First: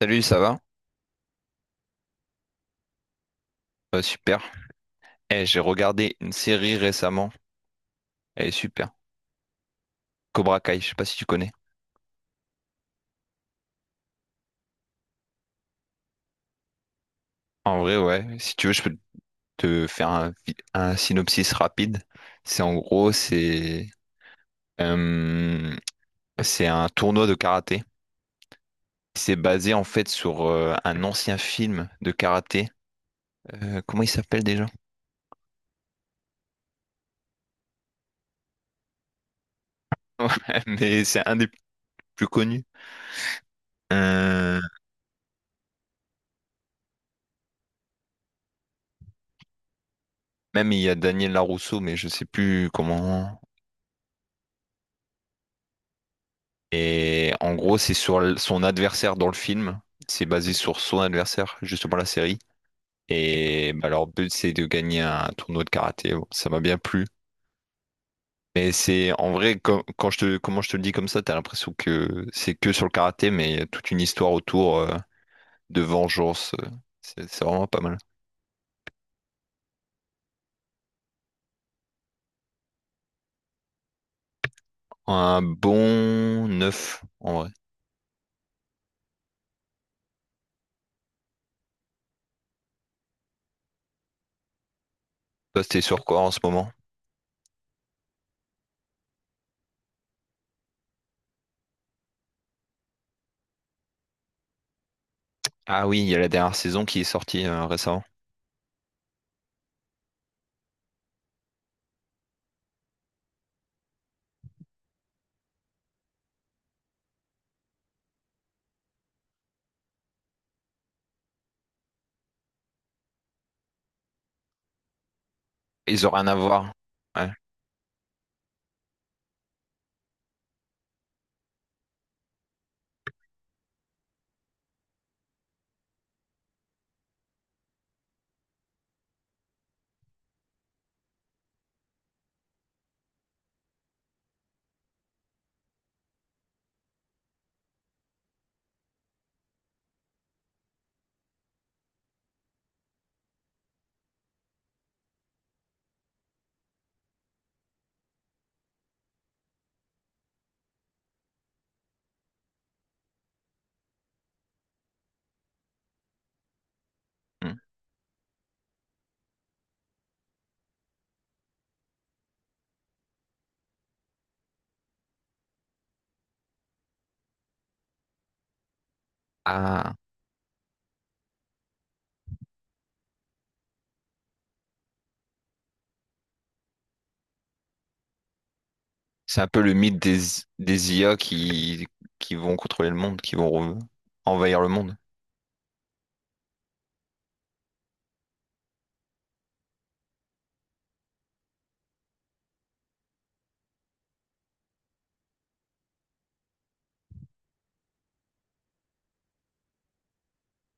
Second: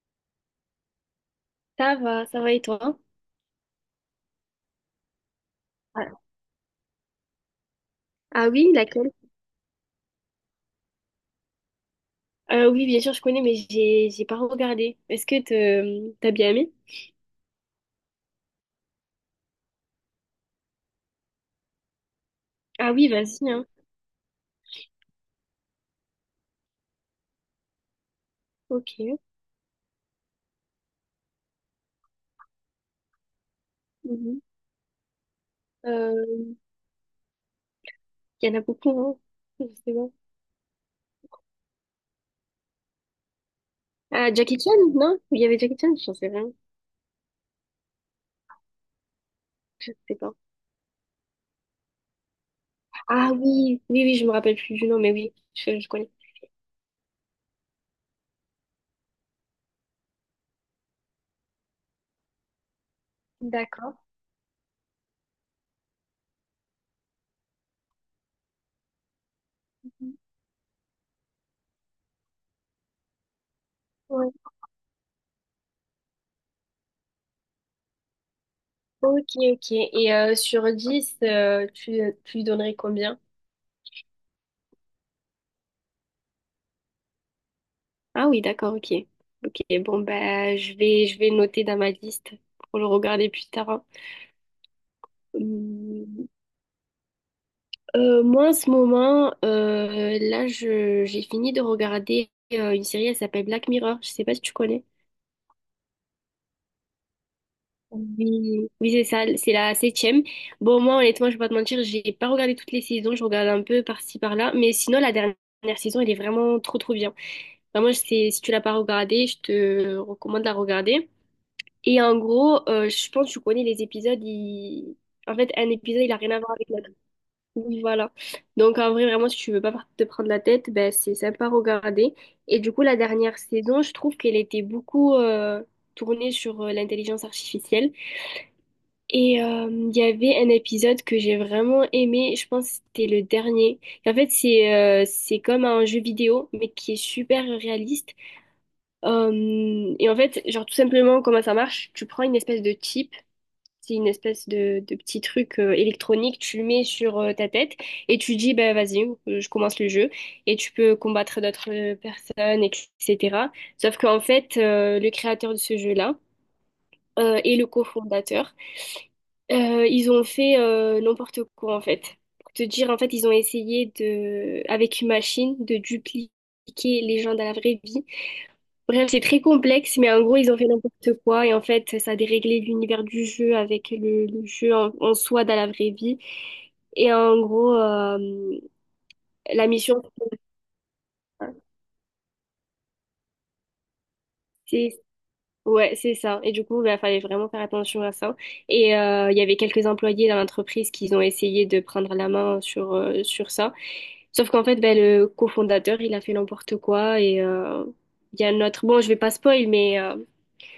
Salut, ça va? Ça va, ça va, et toi? Super. Eh, j'ai Ah, regardé une série récemment. Elle ah est oui, super. laquelle? Cobra Kai, je sais pas si tu connais. Oui, bien sûr, je connais, mais j'ai pas regardé. Est-ce que t'as bien aimé? En vrai, ouais. Si tu veux, je peux te faire un, un synopsis rapide. C'est en Ah oui, gros, vas-y, hein. c'est euh, c'est un tournoi de karaté. Ok. C'est basé en fait sur un ancien film de karaté. Comment il Mhm. s'appelle déjà? Euh, Il y en a beaucoup, hein. Je sais pas. Ouais, mais c'est un des plus connus. Ah, Jackie Euh, Chan, non? Il y avait Jackie Chan? Je sais rien. Je sais pas. Même il y a Daniel Larousseau, mais je sais plus Ah comment. oui, oui, oui, je me rappelle plus du nom, mais oui, je connais. Et en gros, c'est sur son adversaire dans le film. C'est basé sur son adversaire, justement la série. Et bah, D'accord. leur but, c'est de gagner un tournoi de karaté. Bon, ça m'a bien plu. Mais c'est en vrai, quand comment je te le dis comme ça, t'as l'impression que c'est que sur le karaté, mais il y a toute une Ouais. histoire autour de vengeance. C'est vraiment pas mal. Ok, ok. Et sur 10, tu lui donnerais combien? Un bon 9 en vrai. Ah oui, d'accord, ok. Ok, bon, bah, je vais noter dans ma liste pour le regarder plus tard, hein. Toi, t'es sur quoi Hum, en ce moment? Moi, en ce moment, j'ai fini de regarder une série, elle s'appelle Black Mirror. Je sais pas si tu connais. Ah oui, il y a la dernière saison qui est sortie récemment. Oui, oui, c'est ça, c'est la septième. Bon, moi, honnêtement, je vais pas te mentir, j'ai pas regardé toutes les saisons, je regarde un peu par-ci, par-là. Mais sinon, la dernière saison, elle est vraiment trop, trop bien. Vraiment, c'est, si tu l'as pas regardée, je te recommande de la regarder. Et en gros, je pense que tu connais les épisodes. En fait, un épisode, Ils ont il a rien rien à à voir avec voir. l'autre. Ouais. Oui, voilà. Donc, en vrai, vraiment, si tu veux pas te prendre la tête, ben, c'est sympa à regarder. Et du coup, la dernière saison, je trouve qu'elle était beaucoup tournée sur l'intelligence artificielle. Et il y avait un épisode que j'ai vraiment aimé. Je pense que c'était le dernier. En fait, c'est comme un jeu vidéo, mais qui est super réaliste. Et en fait, genre, tout simplement, comment ça marche? Tu prends une espèce de chip. C'est une espèce de petit truc électronique, tu le mets sur ta tête et tu dis, bah, vas-y, je commence le jeu et tu peux combattre d'autres personnes, etc. Sauf qu'en fait, le créateur de ce jeu-là et Hmm. le cofondateur, ils ont fait n'importe quoi en fait. Pour te dire, en fait, ils ont essayé de, avec une machine de dupliquer les gens dans la vraie vie. Bref, c'est très Ah. complexe, mais en gros, ils ont fait n'importe quoi. Et en fait, ça a déréglé l'univers du jeu avec le jeu en soi dans la vraie vie. Et en gros, C'est un peu la le mythe mission, des IA qui vont contrôler le monde, qui vont envahir le monde. c'est ouais, c'est ça. Et du coup, il fallait vraiment faire attention à ça. Et il y avait quelques employés dans l'entreprise qui ont essayé de prendre la main sur, sur ça. Sauf qu'en fait, ben, le cofondateur, il a fait n'importe quoi. Et il y a un autre... Bon, je vais pas spoil, mais...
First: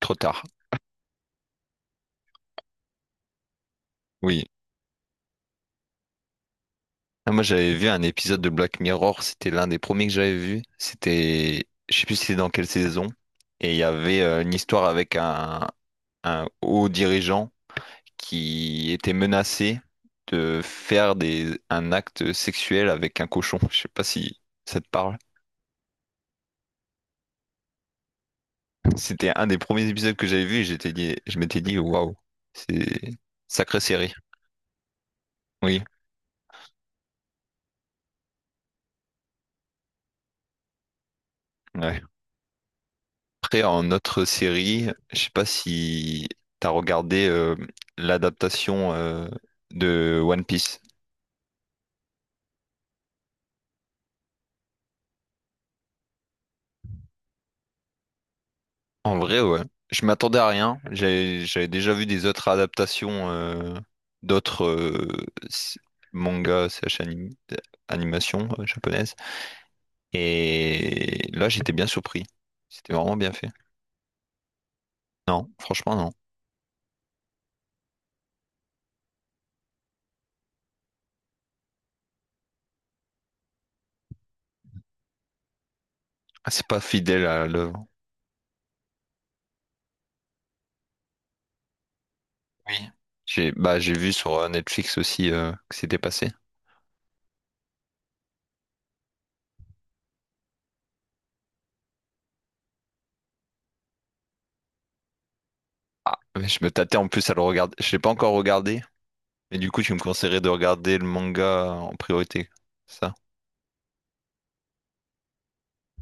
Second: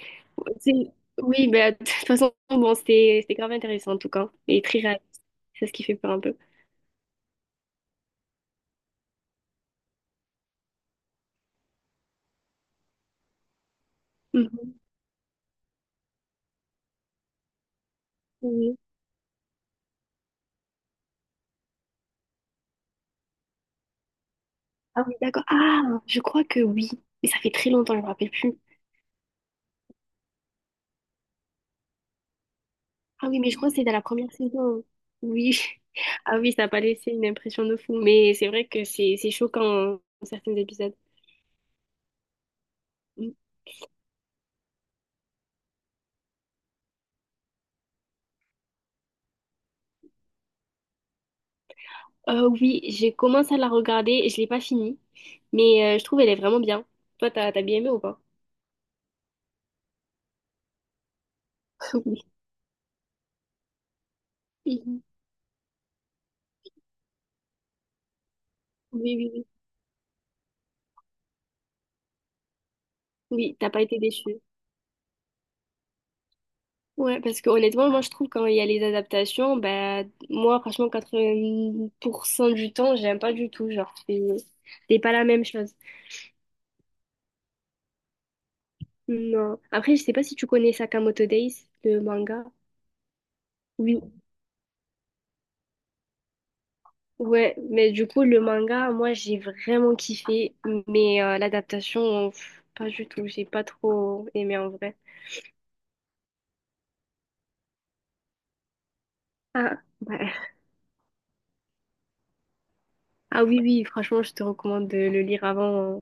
Trop tard. C'est- Oui, bah, de toute façon, bon, c'était grave intéressant en tout cas, Oui. et très réaliste. C'est ce qui fait peur un peu. Ah, moi, j'avais vu un épisode de Black Mirror, c'était l'un des premiers que j'avais vu. C'était, je sais plus c'était dans quelle saison. Et il y avait une Mhm. histoire avec un haut dirigeant Mhm. qui était menacé de faire un acte sexuel avec un cochon. Je sais pas si ça te Ah oui, parle. d'accord. Ah, je crois que oui, mais ça fait très longtemps, je me rappelle plus. C'était un des premiers épisodes que j'avais vu et je m'étais dit, waouh, c'est Ah oui, mais je crois que sacrée c'est dans la série. première saison. Oui. Oui, Ah oui, ça n'a pas laissé une impression de fou, mais c'est vrai que c'est choquant hein, dans certains épisodes. ouais. Mm. Après, en autre série, je sais pas si t'as regardé l'adaptation de One Piece. Oui, j'ai commencé à la regarder, et je l'ai pas finie, mais je trouve elle est vraiment bien. Toi, t'as bien aimé ou pas? En vrai, ouais. Je m'attendais à rien. J'avais déjà vu Oui. des autres adaptations d'autres Mhm. Mangas, slash animations japonaises. Oui, oui, oui. Et là, j'étais bien surpris. C'était vraiment bien fait. Oui, t'as pas été déçue. Non, franchement, non. Ouais, parce que honnêtement, moi je trouve quand il y a les adaptations, bah moi franchement 80% du temps, j'aime pas du tout, genre c'est pas la même chose. Ah, c'est pas fidèle à l'œuvre. Non. Après, je sais pas si tu connais Sakamoto Days, le manga. Oui. J'ai bah, j'ai Oui. vu sur Netflix aussi que c'était passé. Ouais, mais du coup le manga, moi j'ai vraiment kiffé, mais l'adaptation, pff, pas du tout, j'ai pas trop aimé en vrai. Ah, mais je me tâtais en plus à le regarder. Je l'ai pas encore regardé, mais du coup, Ah, tu me conseillerais de bah, regarder le manga en priorité. Ça. ah oui, oui, franchement, je te recommande de le lire avant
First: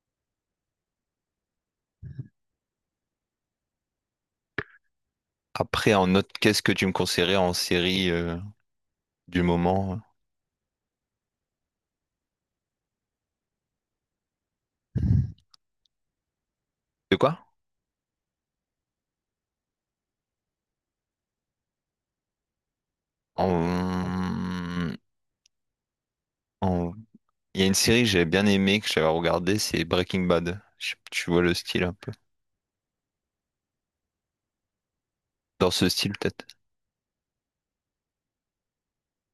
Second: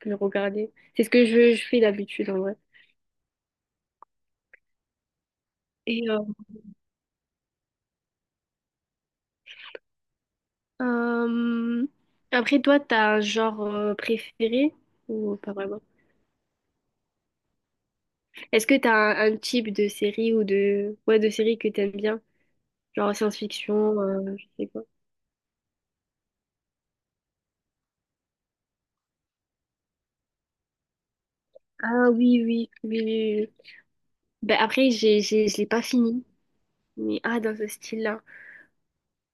que de le regarder. C'est ce que je fais d'habitude en vrai. Après, Et en autre, qu'est-ce que tu me conseillerais en série du moment? Euh, Après, toi, t'as un genre préféré ou pas vraiment? De quoi? Est-ce que un type de série ou de ouais de série que t'aimes bien? Genre science-fiction, je sais pas. En... en- Il y a une série que j'avais bien aimée, que j'avais regardée, c'est Breaking Bad. Tu vois le style un Ah peu. oui, oui, oui, oui, oui. Ben après, je l'ai Dans pas ce style, fini. peut-être. Mais ah, dans ce style-là.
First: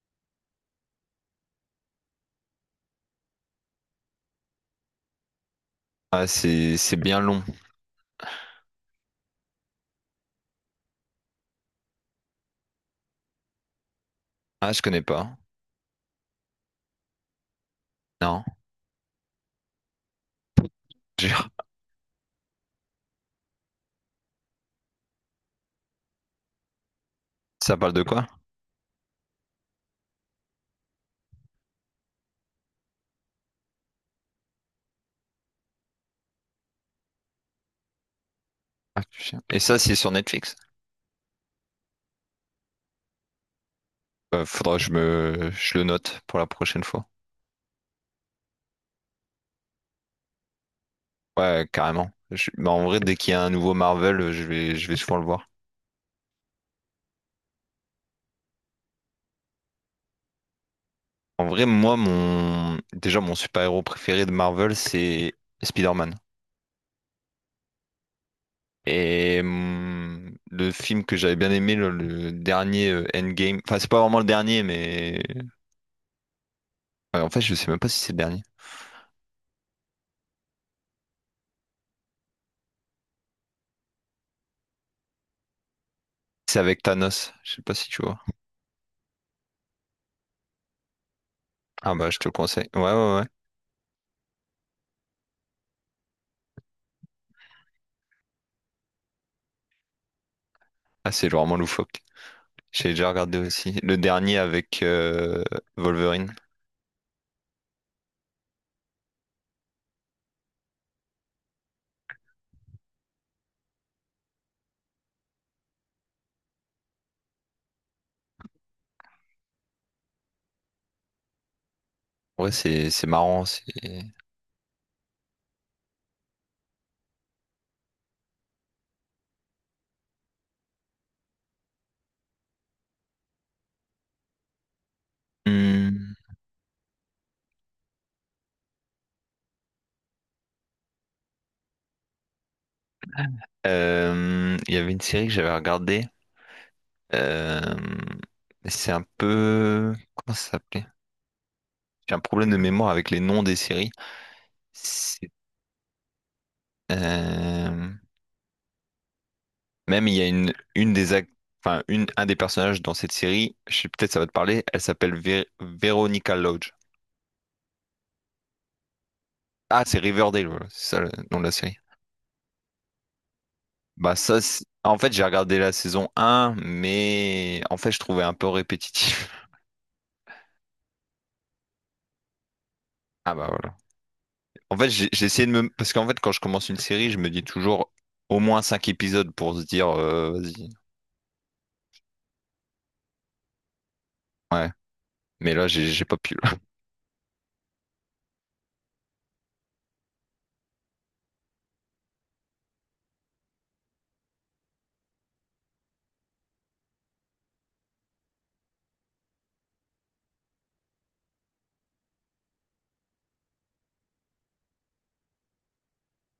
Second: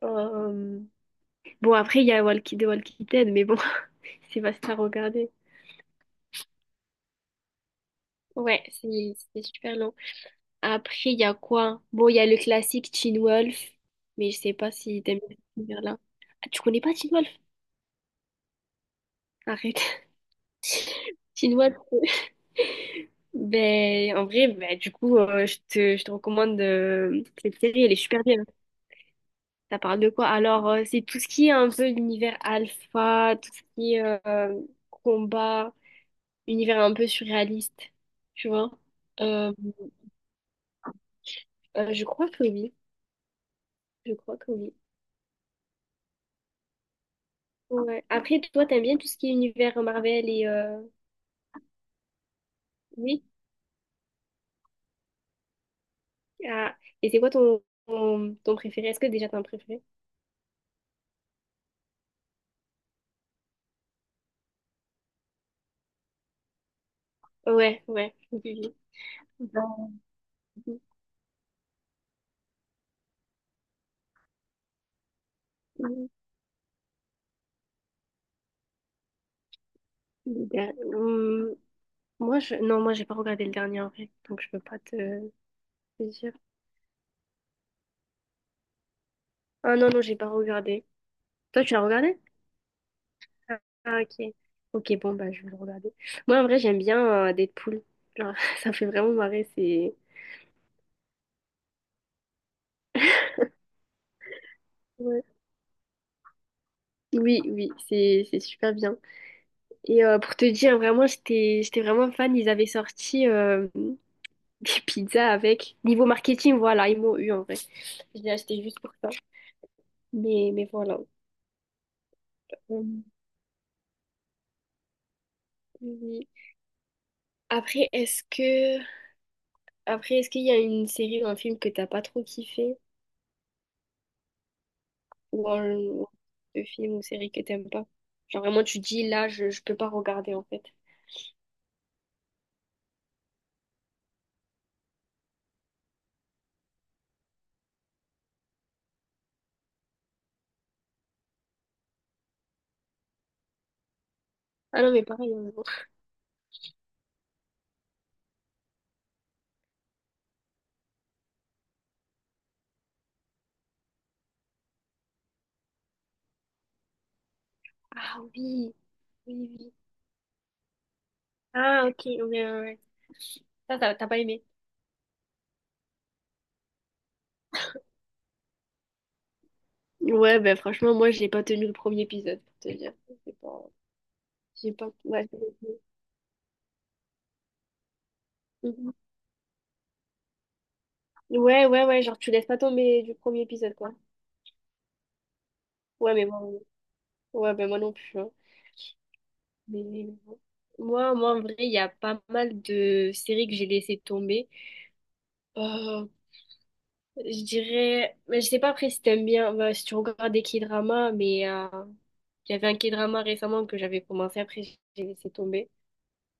Euh, Bon, après, il y a Walkie, The Walking Dead, mais bon, c'est vaste à regarder. Ah, c'est bien long. Ouais, c'est super long. Après, il y a quoi? Bon, il y a le classique Teen Wolf, mais je sais pas Ah, je connais si t'aimes bien pas. cet univers-là. Ah, tu connais pas Teen Wolf? Non. Arrête. J'ai- Teen Wolf. Ben, en vrai, ben, du coup, je te recommande cette Ça série, elle parle est de super quoi? bien. Ça parle de quoi? Alors, c'est tout ce qui est un peu l'univers alpha, tout ce qui est euh, combat, univers un peu surréaliste, tu vois? Ah, putain. Euh, Et ça, c'est sur Netflix. Je crois que oui, je crois que oui. Faudra que je le note pour la prochaine fois. Ouais. Après, toi, t'aimes bien tout ce qui est univers Marvel et euh. Ouais, carrément. Bah, en vrai, dès Oui. qu'il y a un nouveau Marvel, je vais souvent le voir. Ah. Et c'est quoi ton préféré? Est-ce que déjà t'as un préféré? En vrai, déjà, mon super-héros préféré de Marvel, c'est Spider-Man. Ouais, ouais. Oui, oui. Et le film que j'avais bien aimé, le dernier Endgame, enfin, c'est pas vraiment le dernier, mais... Hum, ouais, en fait, je sais même pas si c'est le dernier. le der- hum, Moi, je... Non, moi, j'ai pas regardé le dernier en vrai, donc je peux pas te dire. C'est avec Thanos, je sais pas si tu vois. Ah non, non, j'ai pas regardé. Toi, tu l'as Ah bah, je regardé? te le conseille. Ouais, ouais, ouais. Ah, ok. Ok, bon, bah, je vais le regarder. Moi, en vrai, j'aime bien Deadpool. Genre, ça fait vraiment marrer, c'est... Ah, c'est vraiment loufoque. J'ai déjà regardé aussi. Le dernier avec Ouais. Wolverine. Oui, oui, c'est super bien. Et pour te dire, vraiment, j'étais vraiment fan. Ils avaient sorti... des pizzas avec. Niveau marketing, voilà, ils m'ont eu en vrai. Je l'ai acheté juste pour ça. Mais voilà. Ouais, Euh, c'est marrant, c'est... oui. Après, est-ce que après, est-ce qu'il y a une série ou un film que t'as pas trop kiffé? Ou Hmm. un film ou série que t'aimes pas? Genre vraiment tu dis là je peux pas regarder en fait. Il y avait une série que j'avais regardée. euh, c'est un peu... Comment ça s'appelait? J'ai un problème de mémoire avec les noms des séries. Ah non mais C'est- pareil, hein. euh, Même il y a une enfin, un des personnages dans cette série, je sais peut-être ça va te parler, elle s'appelle Veronica Lodge. Ah oui, oui, oui. Ah, c'est Riverdale, voilà, c'est ça le nom de la série. Ah ok, ouais, ouais, ouais. Ça, t'as Bah pas ça, aimé. En fait, j'ai regardé la saison un, mais en fait, je trouvais un peu répétitif. Ouais, ben franchement, moi, j'ai pas tenu le premier épisode, pour te dire. Ah J'ai bah voilà. En fait, j'ai J'ai essayé de me... pas... Parce qu'en fait, quand je commence une série, je me dis toujours au moins Ouais. cinq épisodes pour se dire, vas-y. Ouais, ouais, ouais, genre tu laisses pas tomber du premier épisode, quoi. Ouais. Mais là, j'ai Ouais, pas mais pu. bon, ouais, ben moi non plus, hein. Mais bon. Moi, en vrai, il y a pas mal de séries que j'ai laissées tomber. Euh, je dirais, mais je sais pas après si t'aimes bien, bah, si tu regardes des K-dramas, mais il y avait un K-drama récemment que j'avais commencé, après j'ai laissé tomber.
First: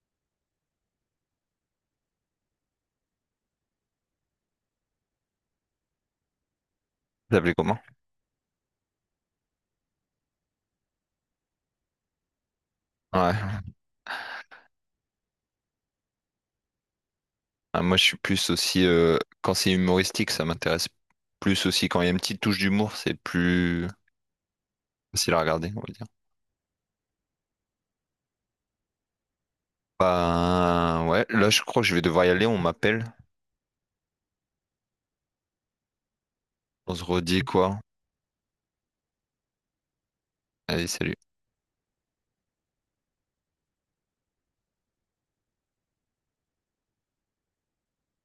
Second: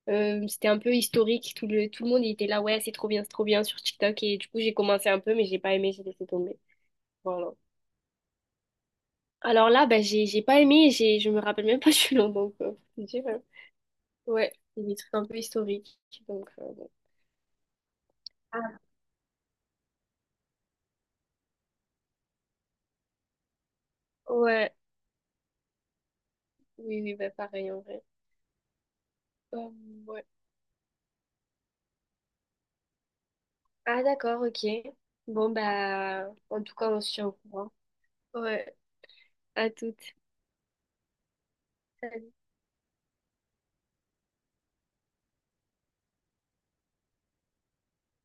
C'était un peu historique, tout tout le monde il était là, ouais, c'est trop bien sur TikTok, et du coup j'ai commencé un peu, mais j'ai pas aimé, j'ai laissé tomber. Vous Voilà. appelez comment? Alors là, bah, j'ai pas aimé, j'ai je me rappelle même pas du nom, donc faut dire, Ouais. ouais, c'est des trucs un peu historiques, donc bon. Ah, moi, je suis plus Ah. aussi... quand c'est humoristique, ça m'intéresse plus aussi. Quand il y a une petite touche d'humour, c'est plus Ouais, facile à regarder, on va dire. oui, oui, bah pareil en vrai. Euh, ouais. Ben, ouais. Là, je crois que je vais devoir y aller. On m'appelle. Ah d'accord, ok. Bon bah, en tout cas, On on se se tient au redit courant. quoi? Ouais, à toutes. Allez, salut. Salut.